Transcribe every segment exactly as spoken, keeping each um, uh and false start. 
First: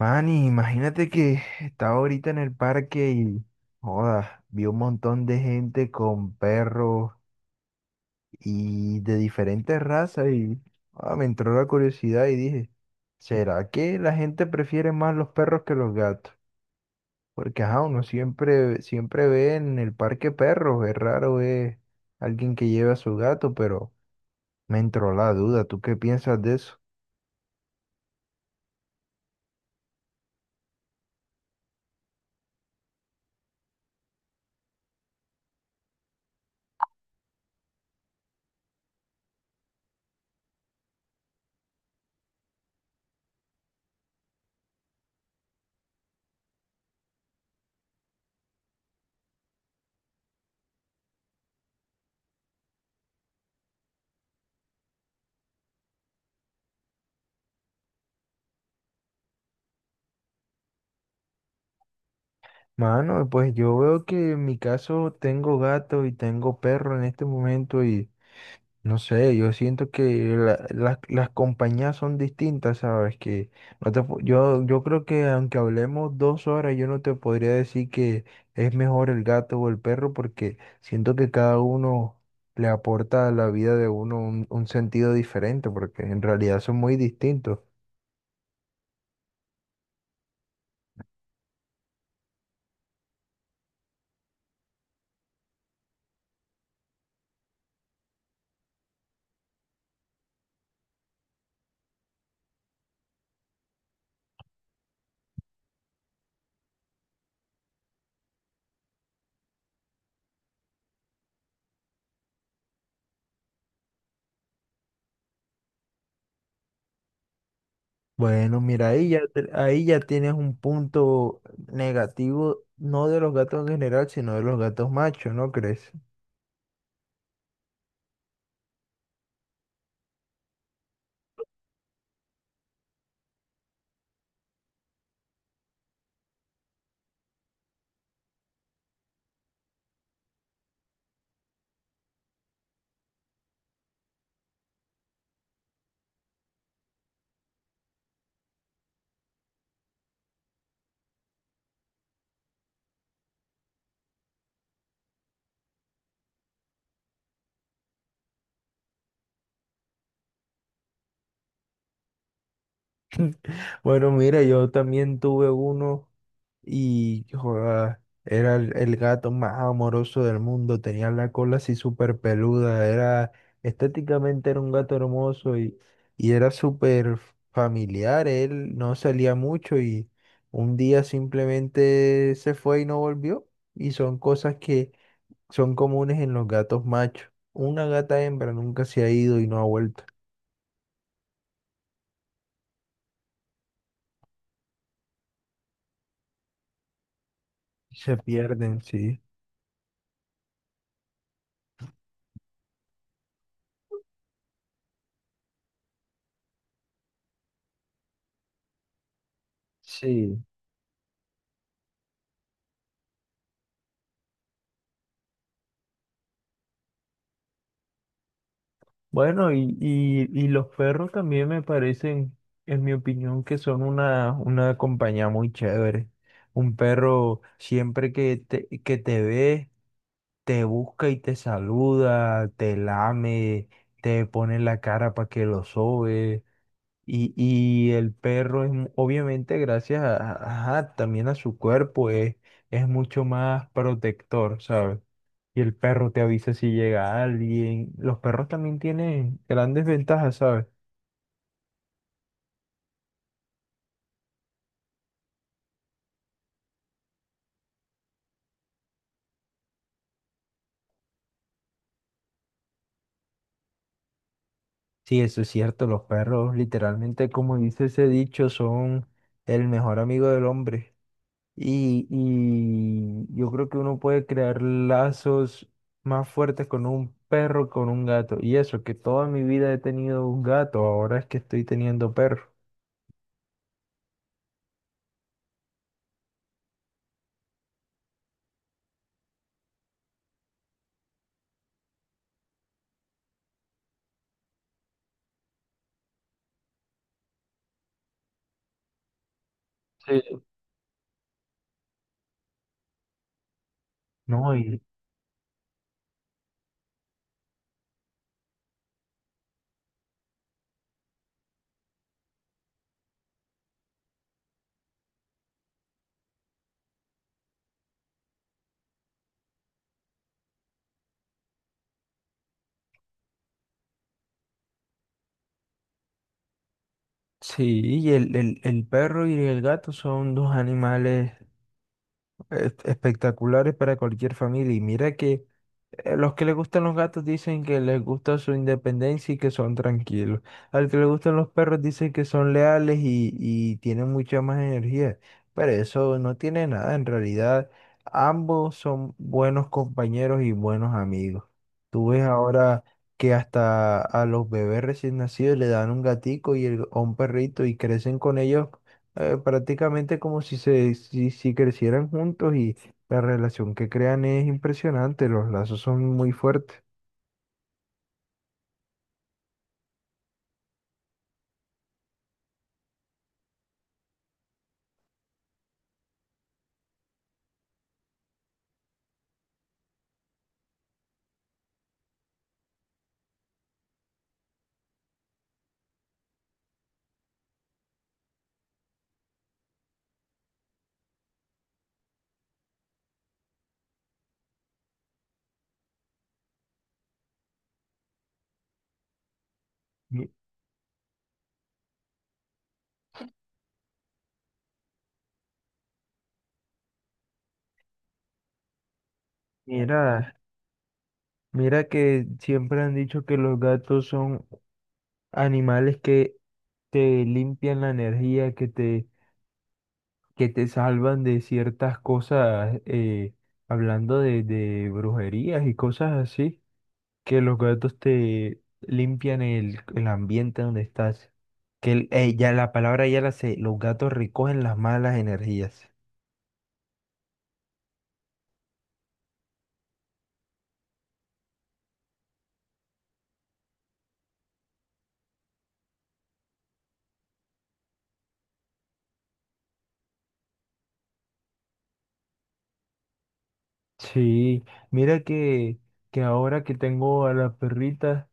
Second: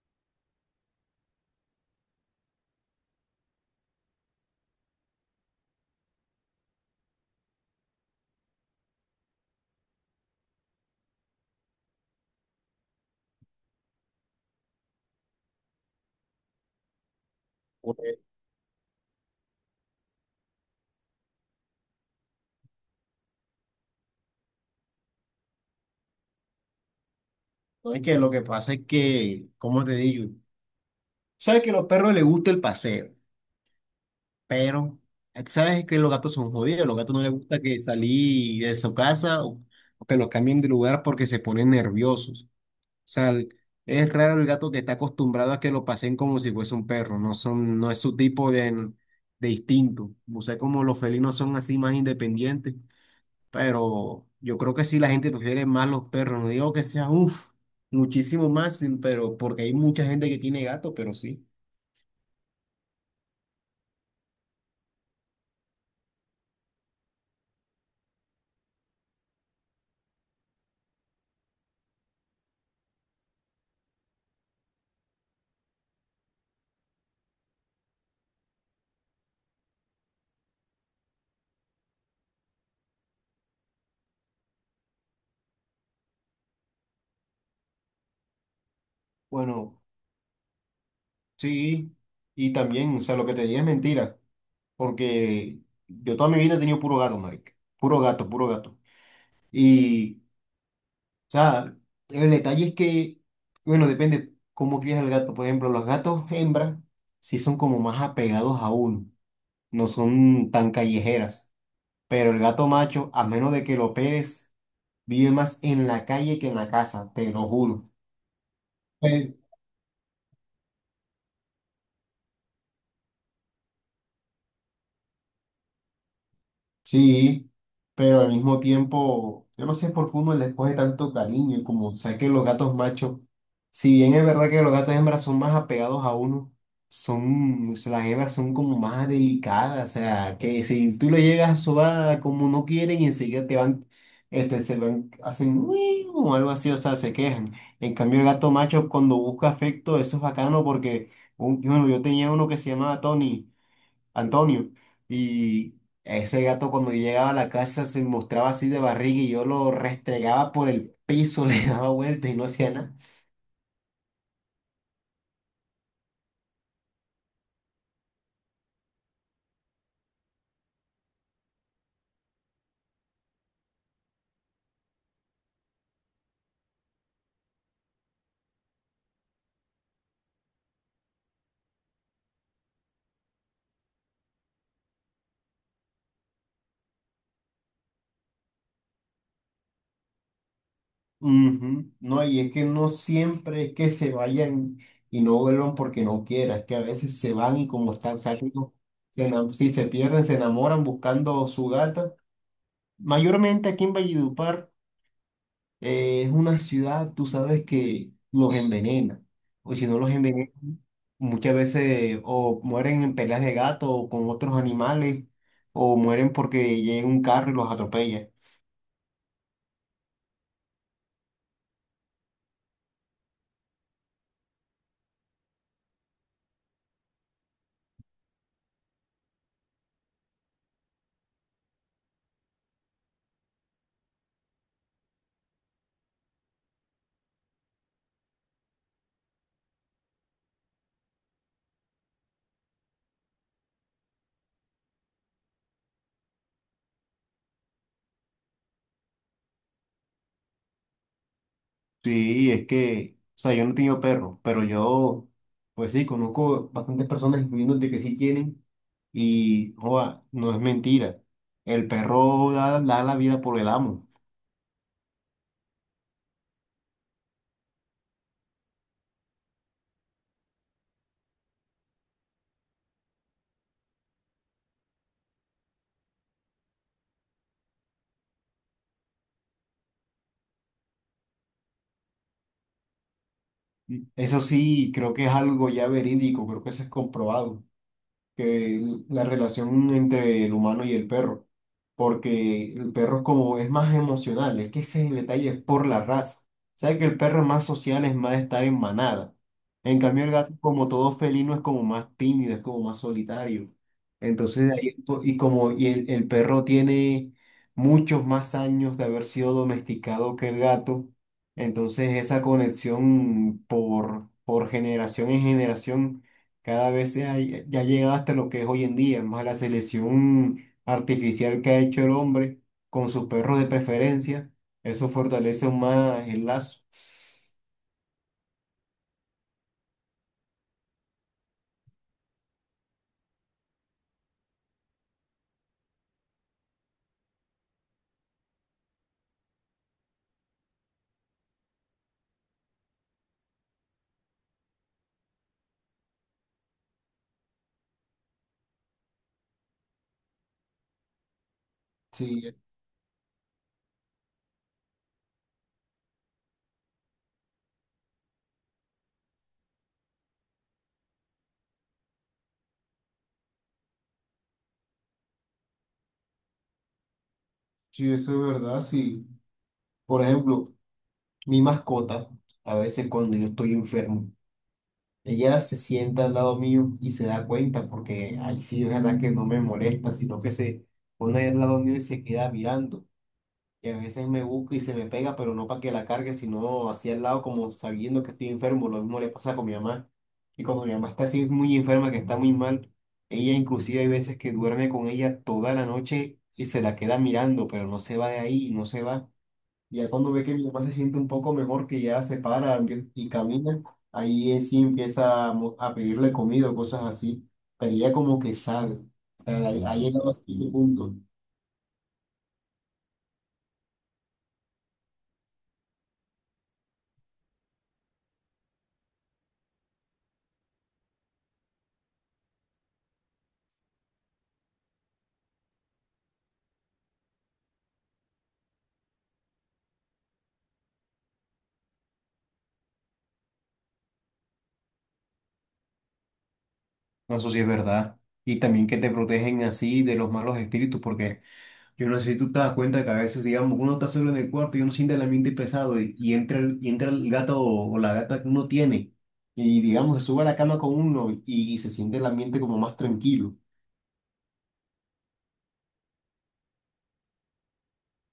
Manny, imagínate que estaba ahorita en el parque y, joda, vi un montón de gente con perros y de diferentes razas y joda, me entró la curiosidad y dije, ¿será que la gente prefiere más los perros que los gatos? Porque, ajá, uno Pues, siempre, siempre ve en el parque perros, es raro ver alguien que lleve a su gato, pero me entró la duda, ¿tú qué piensas de eso? no. Es que lo que pasa es que, como te digo, sabes que a los perros les gusta el paseo, pero sabes que los gatos son jodidos, los gatos no les gusta que salí de su casa o, o que los cambien de lugar porque se ponen nerviosos. O sea, el- es raro el gato que está acostumbrado a que lo pasen como si fuese un perro, no son, no es su tipo de, de instinto. O sea, como los felinos son así más independientes. Pero yo creo que sí, la gente prefiere más los perros. No digo que sea, uff, muchísimo más, sin- pero porque hay mucha gente que tiene gato, pero sí. Mano, pues yo veo que en mi caso tengo gato y tengo perro en este momento y no sé, yo siento que la- las las compañías son distintas, ¿sabes? Que no te, pu- yo, yo creo que aunque hablemos dos horas, yo no te podría decir que es mejor el gato o el perro porque siento que cada uno le aporta a la vida de uno un, un sentido diferente porque en realidad son muy distintos. Bueno, sí. Y también, o sea, lo que te dije es mentira. Porque yo toda mi vida he tenido puro gato, marica. Puro gato, puro gato. Y, o sea, el detalle es que, bueno, depende cómo crías el gato. Por ejemplo, los gatos hembra sí son como más apegados a uno. No son tan callejeras. Pero el gato macho, a menos de que lo operes, vive más en la calle que en la casa, te lo juro. Bueno, mira, ahí ya, Pe- te- ahí ya tienes un punto negativo, no de los gatos en general, sino de los gatos machos, ¿no crees? Sí, pero al mismo tiempo, yo no sé por qué uno les coge tanto cariño, y como sé que los gatos machos, si bien es verdad que los gatos hembras son más apegados a uno, son, o sea, las hembras son como más delicadas, o sea, que si tú le llegas a sobar como no quieren y enseguida te van, este, se van, hacen "uy", o algo así, o sea, se quejan. En cambio el gato macho, cuando busca afecto, eso es bacano porque, un- bueno, yo tenía uno que se llamaba Tony. Antonio. Y ese gato cuando yo llegaba a la casa se mostraba así de barriga y yo lo restregaba por el piso, le daba vueltas y no hacía nada. Bueno, mira, yo también tuve uno y joda, era el, el gato más amoroso del mundo, tenía la cola así súper peluda, era estéticamente era un gato hermoso y, y era súper familiar, él no salía mucho y un día simplemente se fue y no volvió y son cosas que son comunes en los gatos machos. Una gata hembra nunca se ha ido y no ha vuelto. Ujú. No, y es que no siempre es que se vayan y no vuelvan porque no quieran, es que a veces se van y como Se están saliendo, pierden, sí. se ena- si se pierden, se enamoran buscando su gata. Mayormente aquí en Valledupar. Eh, es una ciudad, tú sabes que los envenena, o si no los Sí. envenena, muchas veces o mueren en peleas de gato o con otros animales, o mueren porque llega un carro y los atropella. Bueno, y, y, y los perros también me parecen, en mi opinión, que son una, una compañía muy chévere. Un perro siempre que te, que te ve, te busca y te saluda, te lame, te pone la cara para que lo sobe. Y, y el perro es, mu- obviamente, gracias a, a- ajá, también a su cuerpo, es, es mucho más protector, ¿sabes? Y el perro te avisa si llega alguien. Los perros también tienen grandes ventajas, ¿sabes? Sí, es que, o sea, yo no he tenido perros, pero yo, pues sí, conozco bastantes personas, incluyendo de que sí tienen, y joa, no es mentira. El perro da, da la vida por el amo. Sí, eso es cierto, los perros literalmente, como dice ese dicho, son el mejor amigo del hombre. Y, y yo creo que uno puede crear lazos más fuertes con un perro, con un gato. Y eso, que toda mi vida he tenido un gato, ahora es que estoy teniendo perro. Eso sí, creo que es algo ya verídico, creo que eso es comprobado. Que la relación entre el humano y el perro, porque el perro, como es más emocional, es que ese es el detalle, es por la raza. Sabe que el perro es más social, es más de estar en manada. En cambio el Sí, gato, como todo felino, es como más tímido, es como más solitario. no, Entonces, de y ahí, es po- y como y el, el perro tiene muchos más años de haber sido domesticado que el gato, entonces esa conexión por, por generación en generación cada vez se ha- ya ha llegado hasta lo que es hoy en día, más la selección artificial que ha hecho el hombre con sus perros de preferencia. Eso fortalece aún más el lazo. sí, y el, el, el perro y el gato son dos animales es- espectaculares para cualquier familia. Y mira que Eh, los que les gustan los gatos dicen que les gusta su independencia y que son tranquilos. Al que le gustan los perros dicen que son leales y, y tienen mucha más energía. Pero eso no tiene nada. En realidad, ambos son buenos compañeros y buenos amigos. Tú ves Sí, ahora que hasta a los bebés recién nacidos le dan un gatico y el- o un perrito y crecen con ellos eh, prácticamente como si se si, si crecieran juntos, la relación que crean es impresionante, los lazos son muy fuertes. sí, eso es verdad, sí. Por ejemplo, mi mascota, a veces cuando yo estoy enfermo, ella se sienta al lado mío y se da cuenta, porque ahí sí es verdad que no me molesta, sino que se pone al lado mío y se queda mirando. Y a veces me busca y se me pega, pero no para que la cargue, sino hacia el lado, como sabiendo que estoy enfermo. Lo mismo le pasa con mi mamá. Y cuando mi mamá está así muy enferma, que está muy mal, ella inclusive hay veces que duerme con ella toda la noche y se la queda mirando, pero no se va de ahí y no se va. Ya Mi- cuando ve que mi mamá se siente un poco mejor, que ya se para empie- y camina, ahí es sí empieza a, mo- a pedirle comida o cosas así. Pero ella como que sabe. O sea, ha ha llegado a Mira, ese punto. mira que siempre han dicho que los gatos son animales que te limpian la energía, que te, que te salvan de ciertas cosas, eh, hablando de, de brujerías y cosas así, que los gatos te limpian el, el ambiente donde estás. Que el- eh, ya la palabra ya la sé, los gatos recogen las malas energías. No, eso sí es verdad. Y también que te protegen así de los malos espíritus, porque yo no sé si tú te das cuenta que a veces, digamos, uno está solo en el cuarto y uno siente el ambiente pesado, y, y entra el, y entra el gato o, o la gata que uno tiene y, digamos, se sube a la cama con uno y se siente el ambiente como más tranquilo. Sí, mira que, que ahora que tengo a las perritas,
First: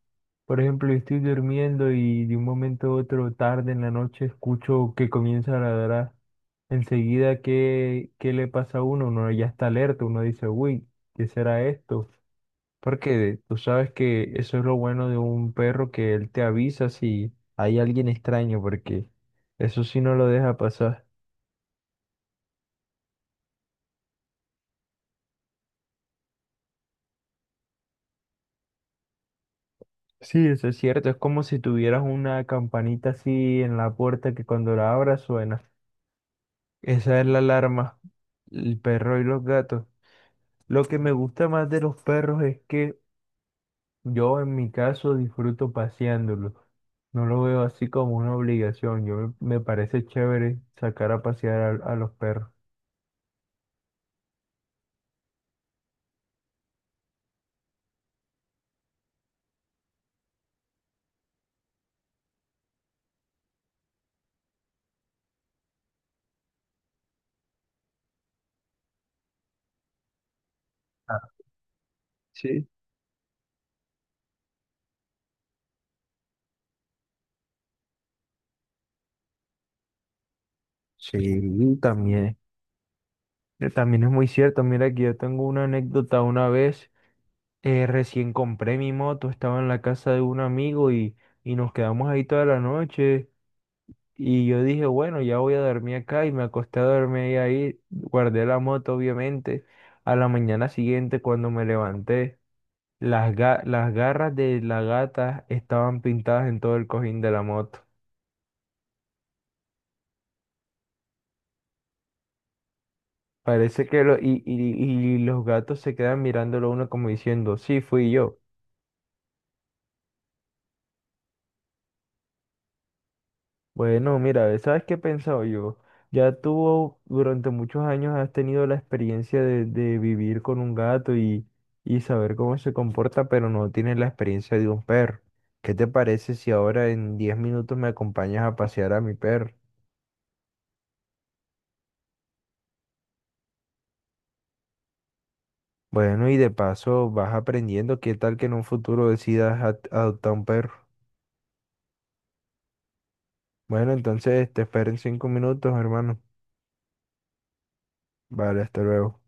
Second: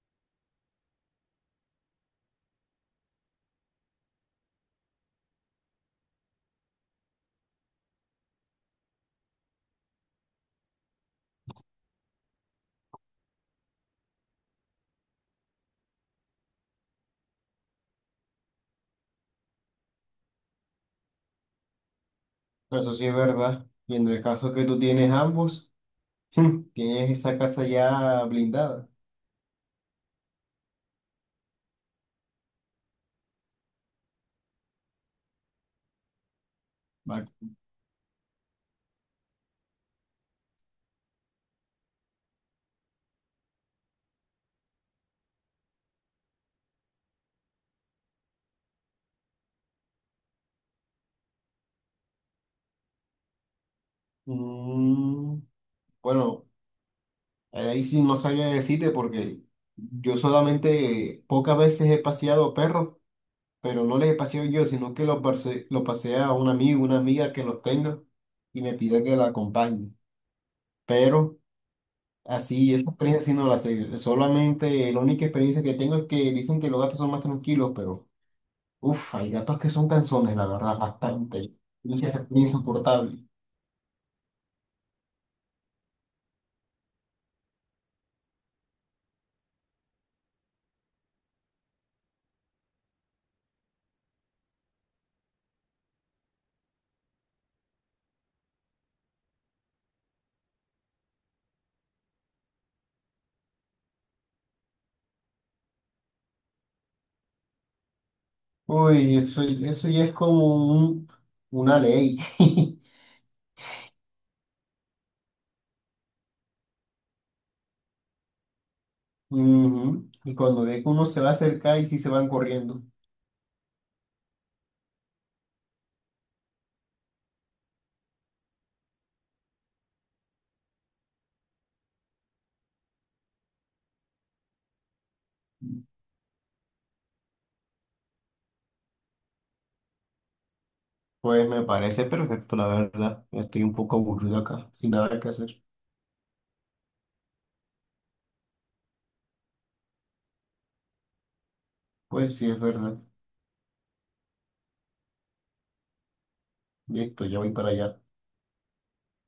por ejemplo, yo estoy durmiendo y de un momento a otro, tarde en la noche, escucho que comienza a ladrar. Enseguida, ¿qué, qué le pasa a uno? Uno ya está alerta, uno dice, uy, ¿qué será esto? Porque tú sabes que eso es lo bueno de un perro, que él te avisa si hay alguien extraño, porque eso sí no lo deja pasar. No, eso sí es verdad. Y en el caso que tú tienes ambos, tienes esa casa ya blindada. Sí, eso es cierto. Es como si tuvieras una campanita así en la puerta que cuando la abras suena. Esa Va- es la alarma. El perro y los gatos. Lo que me gusta más de los perros es que yo en mi caso disfruto paseándolos. No lo veo así como una obligación. Yo me me parece chévere sacar a pasear a, a los perros. Mm, bueno. Ahí sí no sabía decirte, porque yo solamente pocas veces he paseado perros, pero no les he paseado yo, sino que los pase, los pasea a un amigo, una amiga que los tenga y me pide que la acompañe. Ah, Pero sí. así, esa experiencia sí no la sé. Solamente la única experiencia que tengo es que dicen que los gatos son más tranquilos, pero uff, hay gatos que son canzones, la verdad, bastante. Sí, Y que se también. ponen insoportable. eh, También es muy cierto. Mira que yo tengo una anécdota una vez. Eh, recién compré mi moto, estaba en la casa de un amigo y, y nos quedamos ahí toda la noche. Y yo dije, bueno, ya voy a dormir acá y me acosté a dormir ahí. Guardé la moto, obviamente. A la mañana siguiente, cuando me levanté, las, ga- las garras de la gata estaban pintadas en todo el cojín de la moto. Uy, eso, eso ya es como un- una ley. Parece que lo, y, y, y los gatos se quedan mirándolo a uno como diciendo, sí, fui yo. Ujú. Y cuando ve que uno se va a acercar y sí se van corriendo. Bueno, mira, ¿sabes qué he pensado yo? Ya tú durante muchos años has tenido la experiencia de, de, vivir con un gato y, y saber cómo se comporta, pero no tienes la experiencia de un perro. ¿Qué te parece si ahora en diez minutos me acompañas a pasear a mi perro? Pues me parece perfecto, la verdad. Estoy un poco aburrido acá, sin nada que hacer. Bueno, y de paso vas aprendiendo qué tal que en un futuro decidas ad- adoptar un perro. Pues sí, es verdad. Bueno, entonces te espero en cinco minutos, hermano. Listo, ya voy para allá. Vale, hasta luego.